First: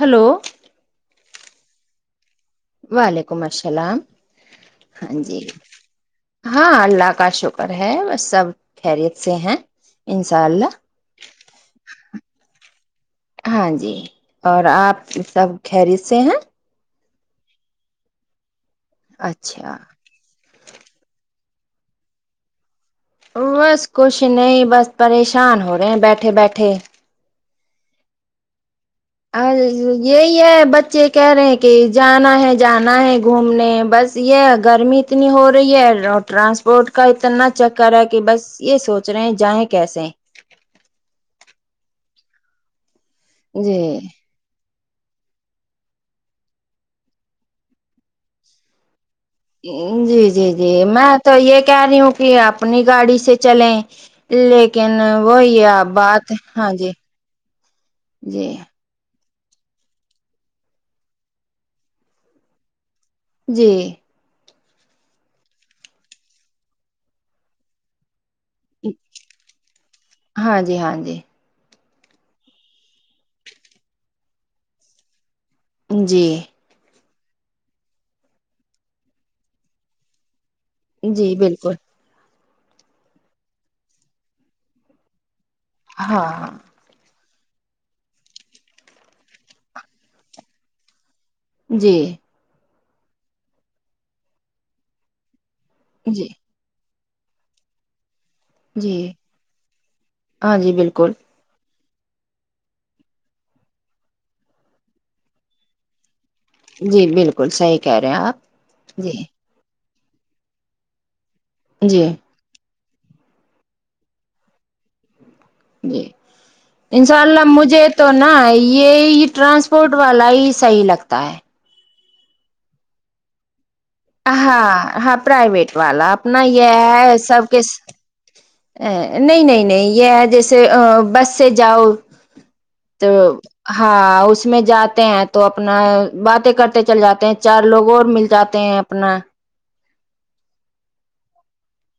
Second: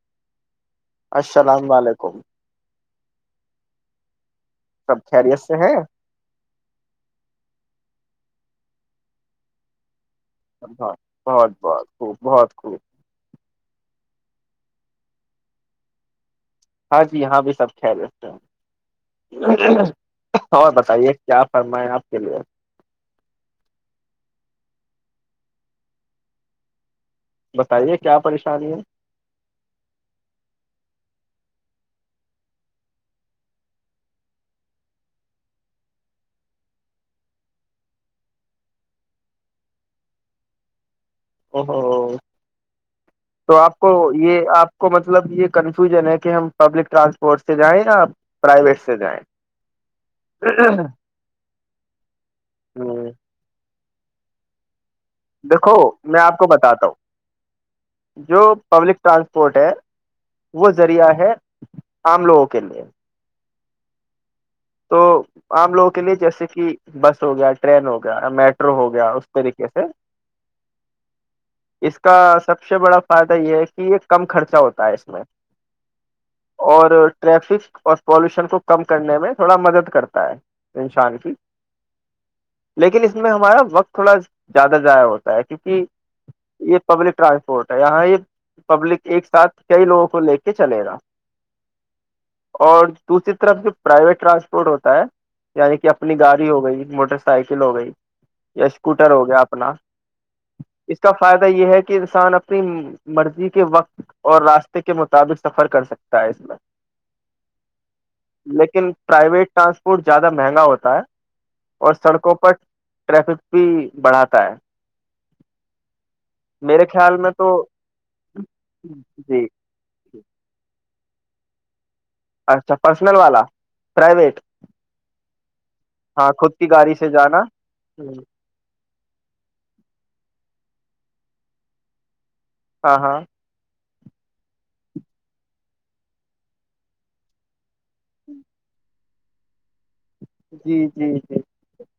hello السلام علیکم وعلیکم السلام سب ہاں جی خیریت سے ہیں ہاں اللہ کا شکر ہے بس [unintelligible] سب خیریت سے ہیں انشاء ب اللہ بہت بہت [unintelligible] خوب بہت خوب [unintelligible] ہاں جی اور آپ سب خریست سے ہیں ہاں جی یہاں بھی سب کھہل جتے اچھا ہیں اور بتائیے [unintelligible] کیا فرمائیں آپ کے لیے بس کچھ نہیں بس پریشان ہو رہے ہیں بیٹھے بیٹھے بتائیے کیا پریشانی ہے یہی ہے بچے کہہ رہے ہیں کہ جانا ہے جانا ہے گھومنے بس یہ گرمی اتنی ہو رہی ہے اور ٹرانسپورٹ کا اتنا چکر ہے کہ بس یہ سوچ رہے ہیں جائیں کیسے اوو [unintelligible] تو آپ کو جی یہ آپ کو مطلب یہ کنفیوژن ہے کہ ہم پبل رانسپورٹ سے جائیں یا پرائیویٹ سے جائیں جی جی جی میں تو یہ کہہ رہی ہوں کہ اپنی ہ گاڑی سے چلیں [unintelligible] [inaudible] وہی دیکھو میں بات آپ کو ہاں بتاتا جی ہوں جو جی پبلک ٹرانسپورٹ پورٹ ہے وہ ذریعہ ہے عام لوگوں کے لیے جی تو عام لوگوں کے لیے جیسے کہ بس ہو گیا ٹرین ہو گیا میٹرو ہو گیا اس طریقے سے ہاں جی ہاں جی اس کا سب سے بڑا فائدہ یہ ہے کہ یہ کم خرچہ ہوتا ہے اس میں جی اور [unintelligible] ٹریفک اور پالوشن کو کم کرنے میں تھوڑا مدد کرتا ہے انسان جی کی بالکل لیکن اس میں ہمارا وقت تھوڑا زیادہ ضائع ہوتا کیونکہ ہاں ہاں یہ پبلک ٹرانسپ [unintelligible] پٹ ہے یہاں یہ پبلک ایک ساتھ کئی لوگوں کو لے کے چلے گا [unintelligible] جی اور دوسری طرف جو پرائیویٹ [unintelligible] ٹرانسپورٹ ہوتا ہے [unintelligible] یعنی کہ اپنی جی گاڑی ہو گئی موٹر سائیکل ہو گئی یا جی اسکوٹر ہو گیا اپنا ہاں جی اس کا بالکل فائدہ یہ ہے کہ کہ انسان اپنی مرضی کے وقت اور راستے کے مطابق سفر کر سکتے جی بالکل صحیح کہہ رہے ہیں آپ لیکن ج پرائیویٹ ٹاسک اور زیادہ مہنگا ہوتا ہے اور جی سڑکوں پر ٹریفک بھی بڑھاتا ہے جی میرے ان خیال شاء میں اللہ تو مجھے تو نا یہ جی ٹرانسپورٹ والا ہی صحیح لگتا [unintelligible] تا [unintelligible] اچھا پرسنل والا پرائیویٹ ہاں ہاں پرائیویٹ والا ہاں اپنا خود کی یہ گاڑی سے ہے جانا سب ک نہیں نہیں نہیں یہ جیسے بس سے جاؤ ہاں تو ہاں [unintelligible] ہاں اس میں جاتے ہیں تو اپنا باتیں کرتے چل جاتے ہیں چار لوگ اور مل جاتے ہیں اپنا [unintelligible] [inaudible]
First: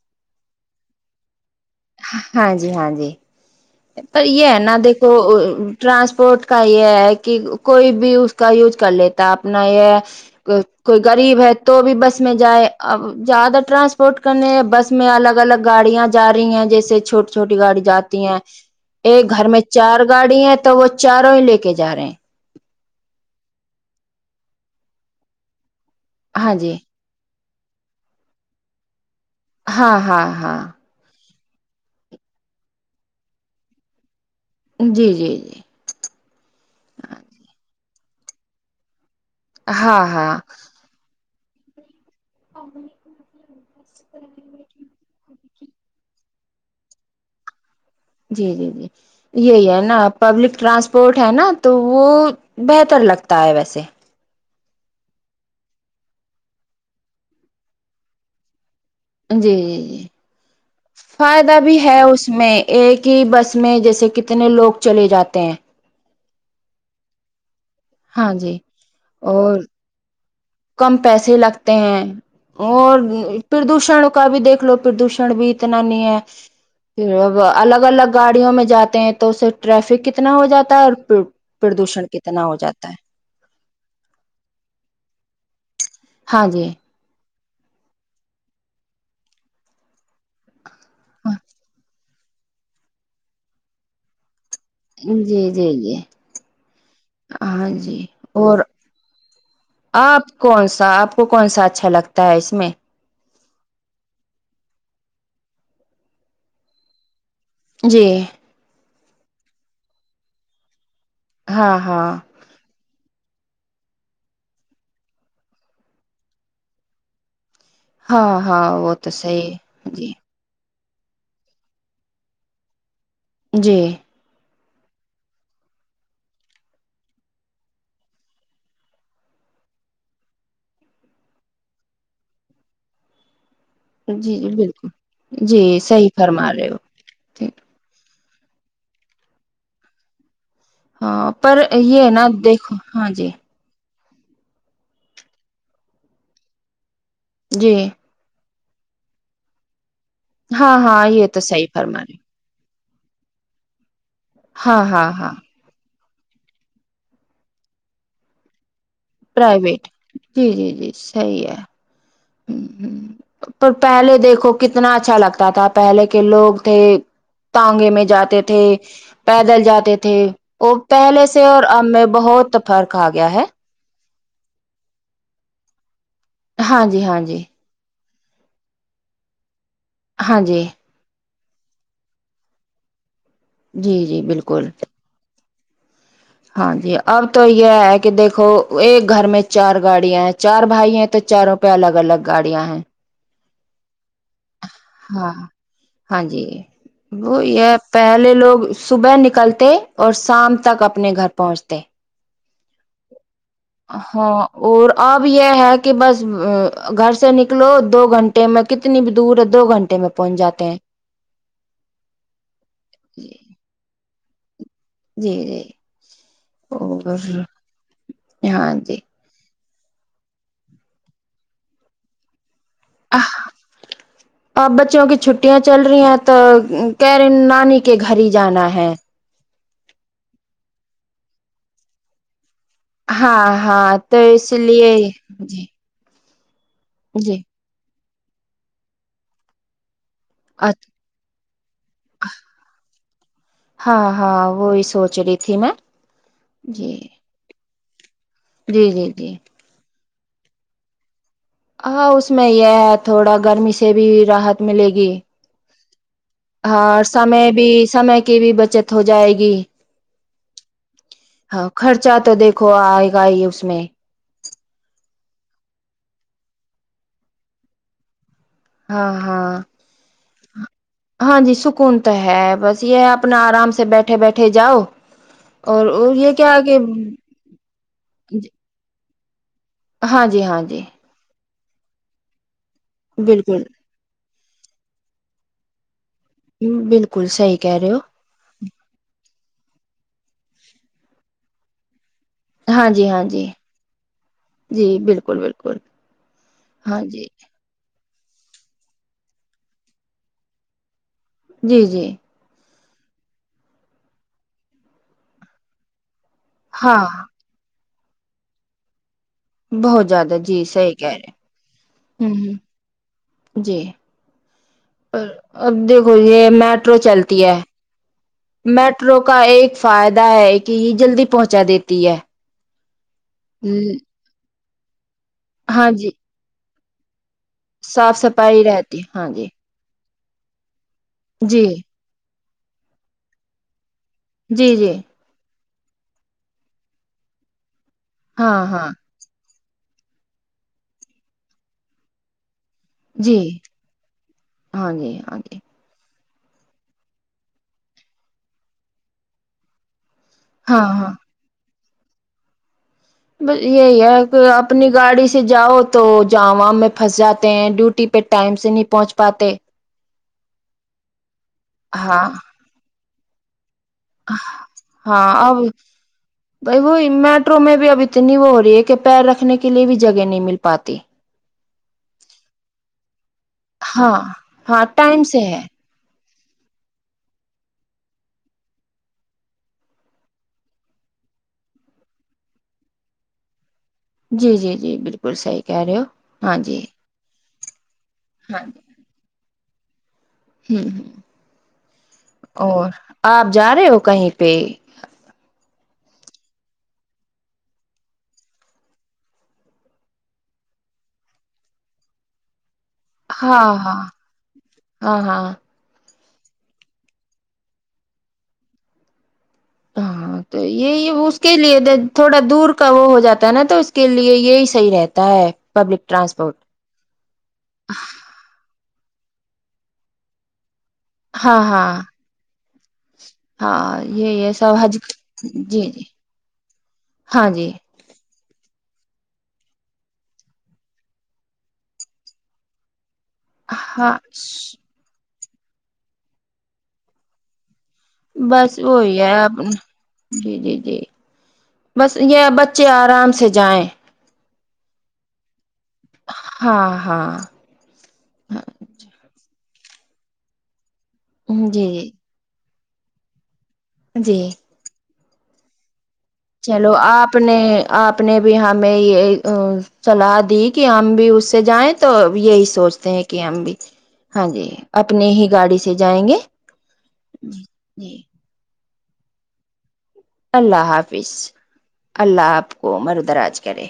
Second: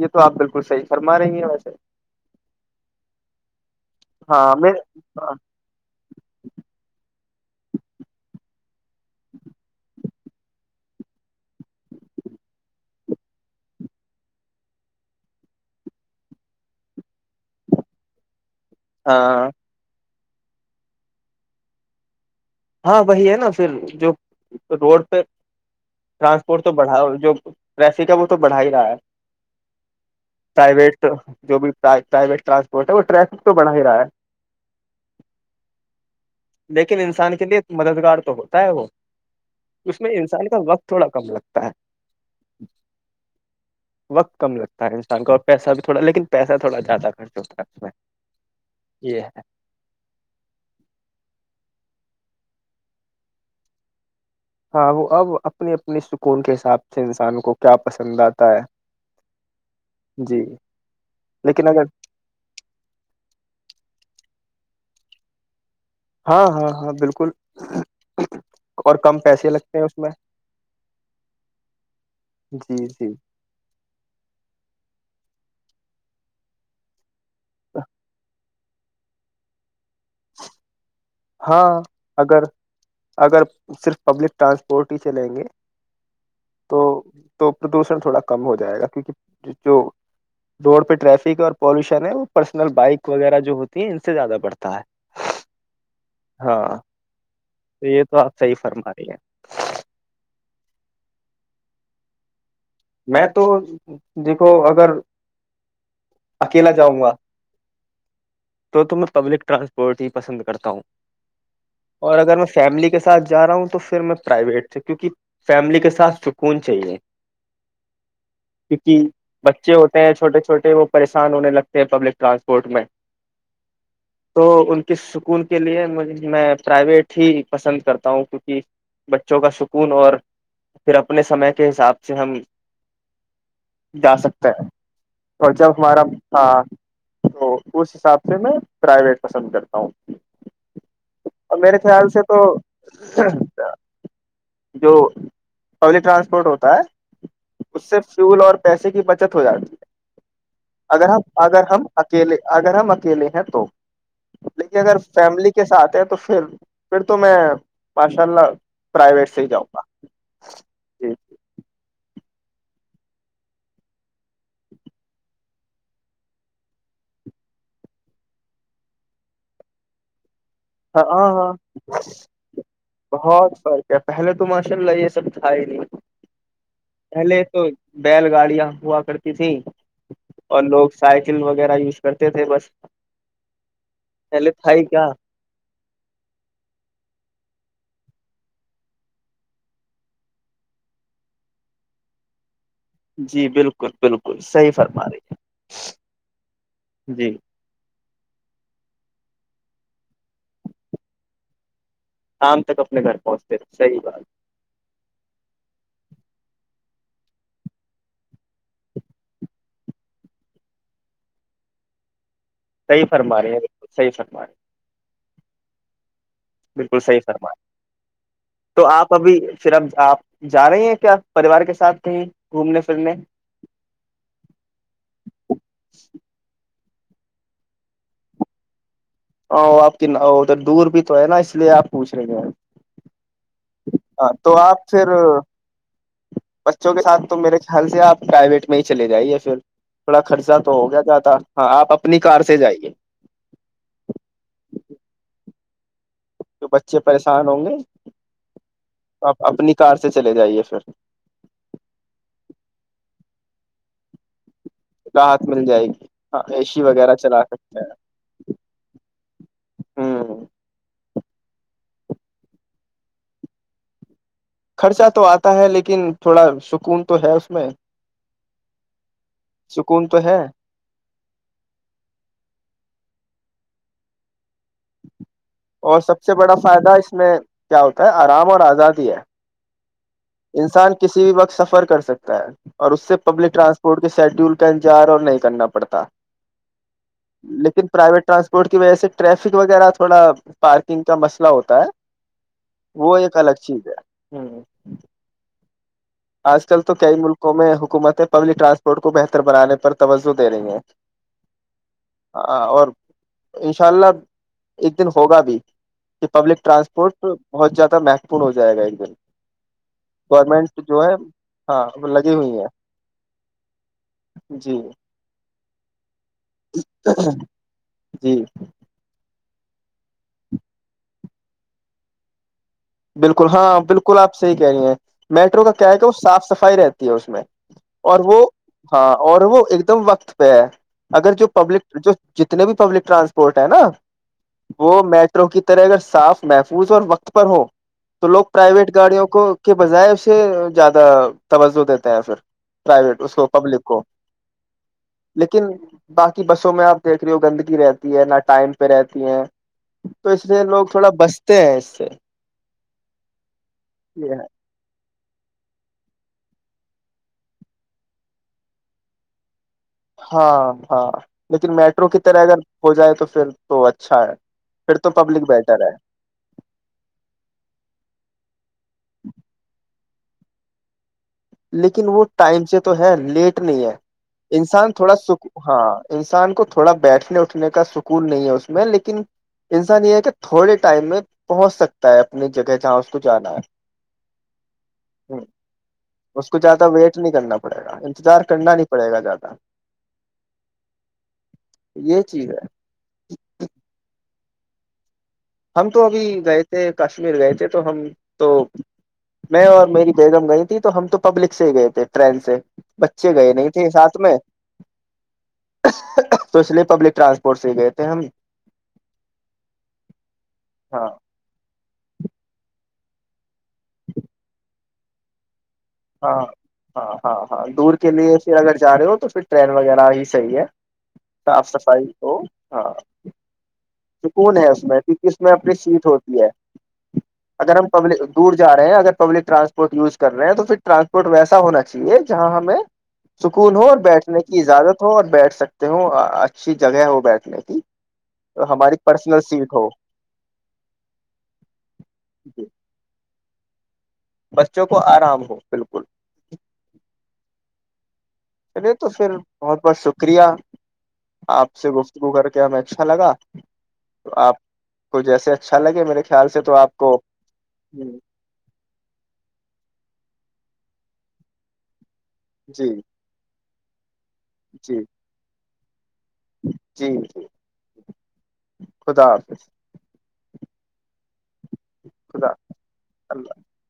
یہ تو آپ بالکل صحیح فرما رہی ہیں ویسے ہاں جی ہاں جی پر یہ ہاں ہے میں نا دیکھو ٹرانسپورٹ کا یہ ہے کہ کوئی بھی اس کا یوز [unintelligible] کر لیتا اپنا یہ کوئی غریب ہے تو بھی بس میں جائے اب زیادہ ٹرانسپورٹ کرنے بس میں الگ الگ گاڑیاں جا رہی ہیں جیسے چھوٹی چھوٹی گاڑی جاتی ہیں [inaudible] ایک گھر ہاں میں چار گاڑی ہے تو وہ چاروں ہی لے کے جا رہے ہیں ہاں وہی ہے نا پھر جو روڈ پہ ہاں ٹرانسپورٹ تو جی بڑھا اور جو رریسی کا وہ تو بڑھا ہی رہا ہے ہاں ہاں ہاں پرائیویٹ جو بھی پرویٹ ٹرانسپورٹ ہے وہ ٹریفک تو بنا ہی رہا ہے جی جی جی لیکن ہاں انسان جی کے لیے مددگار تو ہوتا ہے وہ ہاں اس میں انسان کا وقت تھوڑا کم لگتا ہ [unintelligible] ا [unintelligible] وقت کم لگتا ہے انسان کو اور پیسہ بھی تھوڑا لیکن پیسہ تھوڑا زیادہ خرچ ہوتا ہے اس میں جی جی جی یہی ہے نا پبلک ٹرانسپورٹ ہے نا تو وہ بہتر لگتا ہے ویسے ہاں وہ اب اپنی اپنی سکون کے حساب سے انسان کو کیا پسند آتا ہے جی جی جی فائدہ لیکن بھی اگر ہے اس میں ایک ہی بس میں جیسے کتنے اتنے لوگ چلے جاتے ہیں ہاں ہاں ہاں بالکل ہاں [unintelligible] جی اور کم پیسے اور لگتے ہیں اس میں کم پیسے لگتے ہیں جی اور جی پردوشن کا بھی دیکھ لو پردوشن بھی اتنا نہیں ہے پھر [unintelligible] وہ الگ الگ گاڑیوں میں جاتے ہیں تو اسے ٹریفک [unintelligible] کتنا ہو جاتا ہے اور ہاں پردوشن اگر کتنا ہو جاتا ہے اگر صرف پبلک ٹرانسپورٹ ہی چلیں گے ہاں جی تو تو پردوشن تھوڑا کم ہو جائے گا کیونکہ جو روڈ پہ ٹریفک اور پالوشن ہے وہ پرسنل بائک وغیرہ جو ہوتی ہے ان سے زیادہ بڑتا جی جی ہاں ہاں تو جی یہ تو آپ صحیح اور فرما رہی ہیں آپ کون سے تو آپ کو کون سا اچھا لگتا ہے اس میں میں تو دیکھو اگر اکیلا جاؤں گا جی تو تو میں پبلک ٹرانسپورٹ ہی پسند کرتا ہوں ہاں ہاں اور اگر میں فیملی کے ساتھ جا رہا ہوں تو پھر میں پرائیویٹ سے کیونکہ فیملی کے ساتھ سکون چاہیے ہاں ہاں وہ کیونکہ تو صحیح بچے ہے ہوتے جی ہیں چھوٹے چھوٹے وہ پریشان ہونے لگتے ہیں پبلک ٹرانسپورٹ میں جی تو ان کی سکون کے لیے مج میں پرائیویٹ ہی پسند کرتا ہوں کیونکہ بچوں کا سکون اور پھر اپنے سمے کے حساب چ ہم ہم [inaudible] جا جی سکتا جی ہے بالکل اور جی جب ہمارا صحیح فرما رہے ہو وہ اس حساب سے سے میں پرائیویٹ پسند کرتا ہوں ہاں پر اور میرے یہ خیال سے نا تو دیکھو ہاں جی [unintelligible] جو پبلک ٹرانسپورٹ ہوتا ہے جی اس سے سول اور پیسے کی بچت ہو جاتی ہے ہاں ہاں اگر ہم یہ تو اگر صحیح ہم فرما رہے اکیلے اگر ہم کےلے ہیں تو لیکن ہاں اگر ہاں ہاں فیملی کے ساتھ ہے تو تو پھر پھر تو میں ماشاء اللہ پرائیویٹ سے ہی جاؤں گا پرائیویٹ جی جی جی صحیح ہے ہ ہ پر پہلے دیکھو کتنا اچھا لگتا تھا پہلے کے لوگ تھے تٹانگے میں جاتے تھے پیدل جاتے تھے وہ ہاں پہلے ہاں سے ہاں اور اب میں بہت فرق آ گیا ہے بہت فرق ہے پہلے تو ماشاء اللہ یہ سب تھا ہی نہیں ہاں جی ہاں جی پہلے تو بیل گاڑیاں ہوا کرتی تھی ہاں اور جی لوگ شاید ل وغیرہ یوز کرتے تھے بس جی جی پہلے بالکل تھا ہی کیا ہاں جی اب تو یہ ہے کہ دیکھو ایک گھر میں چار گاڑیاں ہیں چار بھائی ہیں تو چاروں پہ الگ الگ گاڑیاں ہیں جی بالکل بالکل صحیح فرما رہی ہاں ہاں جی ہے جی وہی ہے پہلے لوگ صبح نکلتے اور شام تک اپنے گھر پہنچتے شام تک اپنے گھر پہنچتے تھے صحیح بات ہاں اور اب یہ ہے کہ بس گھر سے نکلو دو گھنٹے میں کتنی بھی دور ہے دو گھنٹے میں پہنچ جاتے ہیں صحی فرم رہے ہیں بالکلح فرما بائے جی جی بالکل صحیح اور فرما ہاں تو جی آپ ابھی شرب آپ جا رہے ہیں کیا پریوار کے ساتھ کہیں گھومنے پھرنے اور بچوں کی چھٹیاں چل رہی ہیں تو کیرین نانی کے گھر ہی جانا ہے ا آپ کی ادھر دور بھی تو ہے نا اس لیے آپ پوچھ رہے ہیں ہیں ہاں ہاں تو اس لیے جی بچوں کے ساتھ تو جی میرے خیال سے آپ پرائیویٹ میں ہی چلے جائی پھر تھوڑا خرچہ تو ہو گیا ج تھا ہاں آپ اپنی کار سے جائیے اچھا ہاں ہاں وہی سوچ رہی تھی میں تو جی بچے پریشان ہوں گے جی جی تو جی آپ اپنی کار سے چلے جائیے پھر ہاں اس میں یہ ہے تھوڑا گرمی سے بھی رحت ملے گی راحت مل جائے گی ہاں اے سی اوراں وغیرہ چلا سمے بھی سکتے سمے کی بھی بچت ہو جائے گی ہیں ہ ہاں خرچہ تو دیکھو آئے گا ہی اس میں خرچہ تو آتا ہے لیکن تھوڑا سکون تو ہے اس میں ہاں ہاں سکون تو ہے ہاں جی سکون تو ہے بس یہ اپنا آرام سے بیٹھے بیٹھے جاؤ اور سب یہ سے بڑا کیا کہ فائدہ اس میں کیا ہوتا ہے آرام اور آزادی ہے ہاں جی ہاں جی انسان کسی بھی وقت سف سفر کر سکتا ہے اور اس سے پبلک بالکل ٹرانسپورٹ کے شیڈیول کا انتظار اور نہیں کرنا پڑتا ہ بالکل سحی کہہ رہے ہو روڈ کی وجہ سے ٹریفک وغیرہ تھوڑا پارکنگ کا مسئلہ ہوتا ہے ہاں جی وہ ہاں ایک جی الگ چیز ہے ہ جی بالکل بالکل کوک آج کل تو کئی ملکوں میں حکومت پبلک ٹرانسپورٹ کو بہتر بنانے پر توجہ دے رہیں گے جی جی ہاں اور انشاء اللہ ایک دن ہوگا بھی پبلک ہاں رانسپورٹ بہت زیادہ مہوپورن ہو جائے گ ایک دن بہت زیادہ جی گورنمنٹ صحیح جو ہے ے ہاں ہ لگی ہ ہوئی ہیں جی جی پر اب دیکھو یہ میٹرو چلتی ہے جی میٹرو کا ایک فائدہ ہے کہ یہ جلدی پہنچا دیتی ہے بالکل ہاں بالکل آپ سےحی کیا ہے میٹرو کا ہاں کیا ہے کہ جی وہ صاف صفائی رہتی اس میں صاف اور وہ صفائی رہتی ہاں اور جی وہ ایک دم وقت پ [unintelligible] اگر جو جی پبلک جو جتنے بھی پبلک ٹرانسپورٹ ہے نا جی جی وہ میٹرو کی رح اگر صاف محفوظ اور وقت پر ہو تو لوگ ہاں ہاں پرائیویٹ گاڑیوں کو کے بجائے اسے زیادہ توجہ دیتا ہے پھر پرائیویٹ اس جی کو پبلک کو ہاں جی ہاں جی لیکن باقی بسوں میں آپ دیکھ رہے ہو گندگی رہتی ہے نہ ٹائم پہ رہتی ہیں تو اس سے ہاں لوگ تھوڑا ہاں بستے ہیں سے بس یہی ہے کہ اپنی گاڑی سے سے جاؤ تو جو عوام میں پھنس جاتے ہیں ڈیوٹی پہ ٹائم سے نہیں پہنچ پاتے ہاں ہاں لیکن میٹرو کی ہاں طرح اگر ہو جائے تو سپ ہاں اب بیٹر ہے بائی وہی میٹرو میں بھی اب اتنی وہ ہو رہی کے پیر رکھنے کے لیے بھی ج جگہ نہیں مل پاتی لیکن وہ ٹائم سے تو ہے لیٹ نہیں ہے ہاں ہاں انسان تھوڑا ٹائم سے سک ہے ہاں انسان کو تھوڑا بیٹھنے اٹھنے کا سکون نہیں ہے اس میں لیکن انسان یہ ہے کہ تھوڑے ٹائم میں پہنچ سکتا ہے اپنی جگہ جہاں اس کو جانا ہے جی جی جی بالکل ہ صحیح کہہ رہے ہو اس ہاں کو جی زیادہ ویٹ نہیں کرنا پڑے گا انتظار ہاں کرنا نہیں پڑے گا زیادہ ہ ہ یہ چیز ہے اور آپ جا رہے ہو کہیں پ ہم تو ابھی گئے تھے کشمیر گئے تھے تو ہم تو میں اور میری بیگم گئی تھی تو ہم تو پبلک سے ہی گئے تھے ٹرین سے بچے گئے ہاں نہیں تھے ہاں ساتھ میں ہاں ہاں تو اس لیے پبلک ٹرانسپورٹ سے ہی گئے تھے ہم ہاں تو ہاں یہ اس کے لیے د تھوڑا دور کا وہ ہو جاتا ہے نا تو اس کے لیے یہی صحیح رہتا ہے پبلک ہاں ٹرانسپورٹ ہاں ہاں ہاں دور کے لیے پھر اگر جا رہے ہو تو پھر ٹرین وغیرہ ہی صحی ہے ہاں صاف ہاں صفائی تو ہاں ہاں یہ یہ سکون ہے سب اس حج میں کہ کس میں اپنی جی جی سیٹ ہوتی ہے ہاں جی اگر ہم پبلک دور ا رہے ہیں اگر پبلک ٹرانسپورٹ یوز کر رہے ہیں تو پھر ٹرانسپورٹ ویسا ہونا چاہیے جہاں ہمیں سکون ہو اور ہاں بیٹھنے کی اجازت ہو اور بیٹھ سکتے ہوں اچھی جگہ ہو بیٹھنے کی بس ہماری وہی ہے پرسنل سیٹ ہو جی جی جی بس یہ بچے آرام سے جائیں بچوں کو آرام ہو بالکل ہاں ہاں چلے تو پھر بہت بہت شکریہ آپ جی سے گفتگو کر کے میں اچھا لگا جی آپ کو جیسے اچھا لگے میرے خیال سے تو چلو کو آپ نے جی آپ نے بھی ہمیں یہ صلاح دی کہ ہم بھی اس سے جائیں تو یہی جی سوچتے ہیں کہ ہم بھی ہاں جی اپنی ہی گاڑی سے جائیں گے جی جی خدا حافظ اللہ حافظ اللہ خدا آپ کو عمر اللہ دراز کرے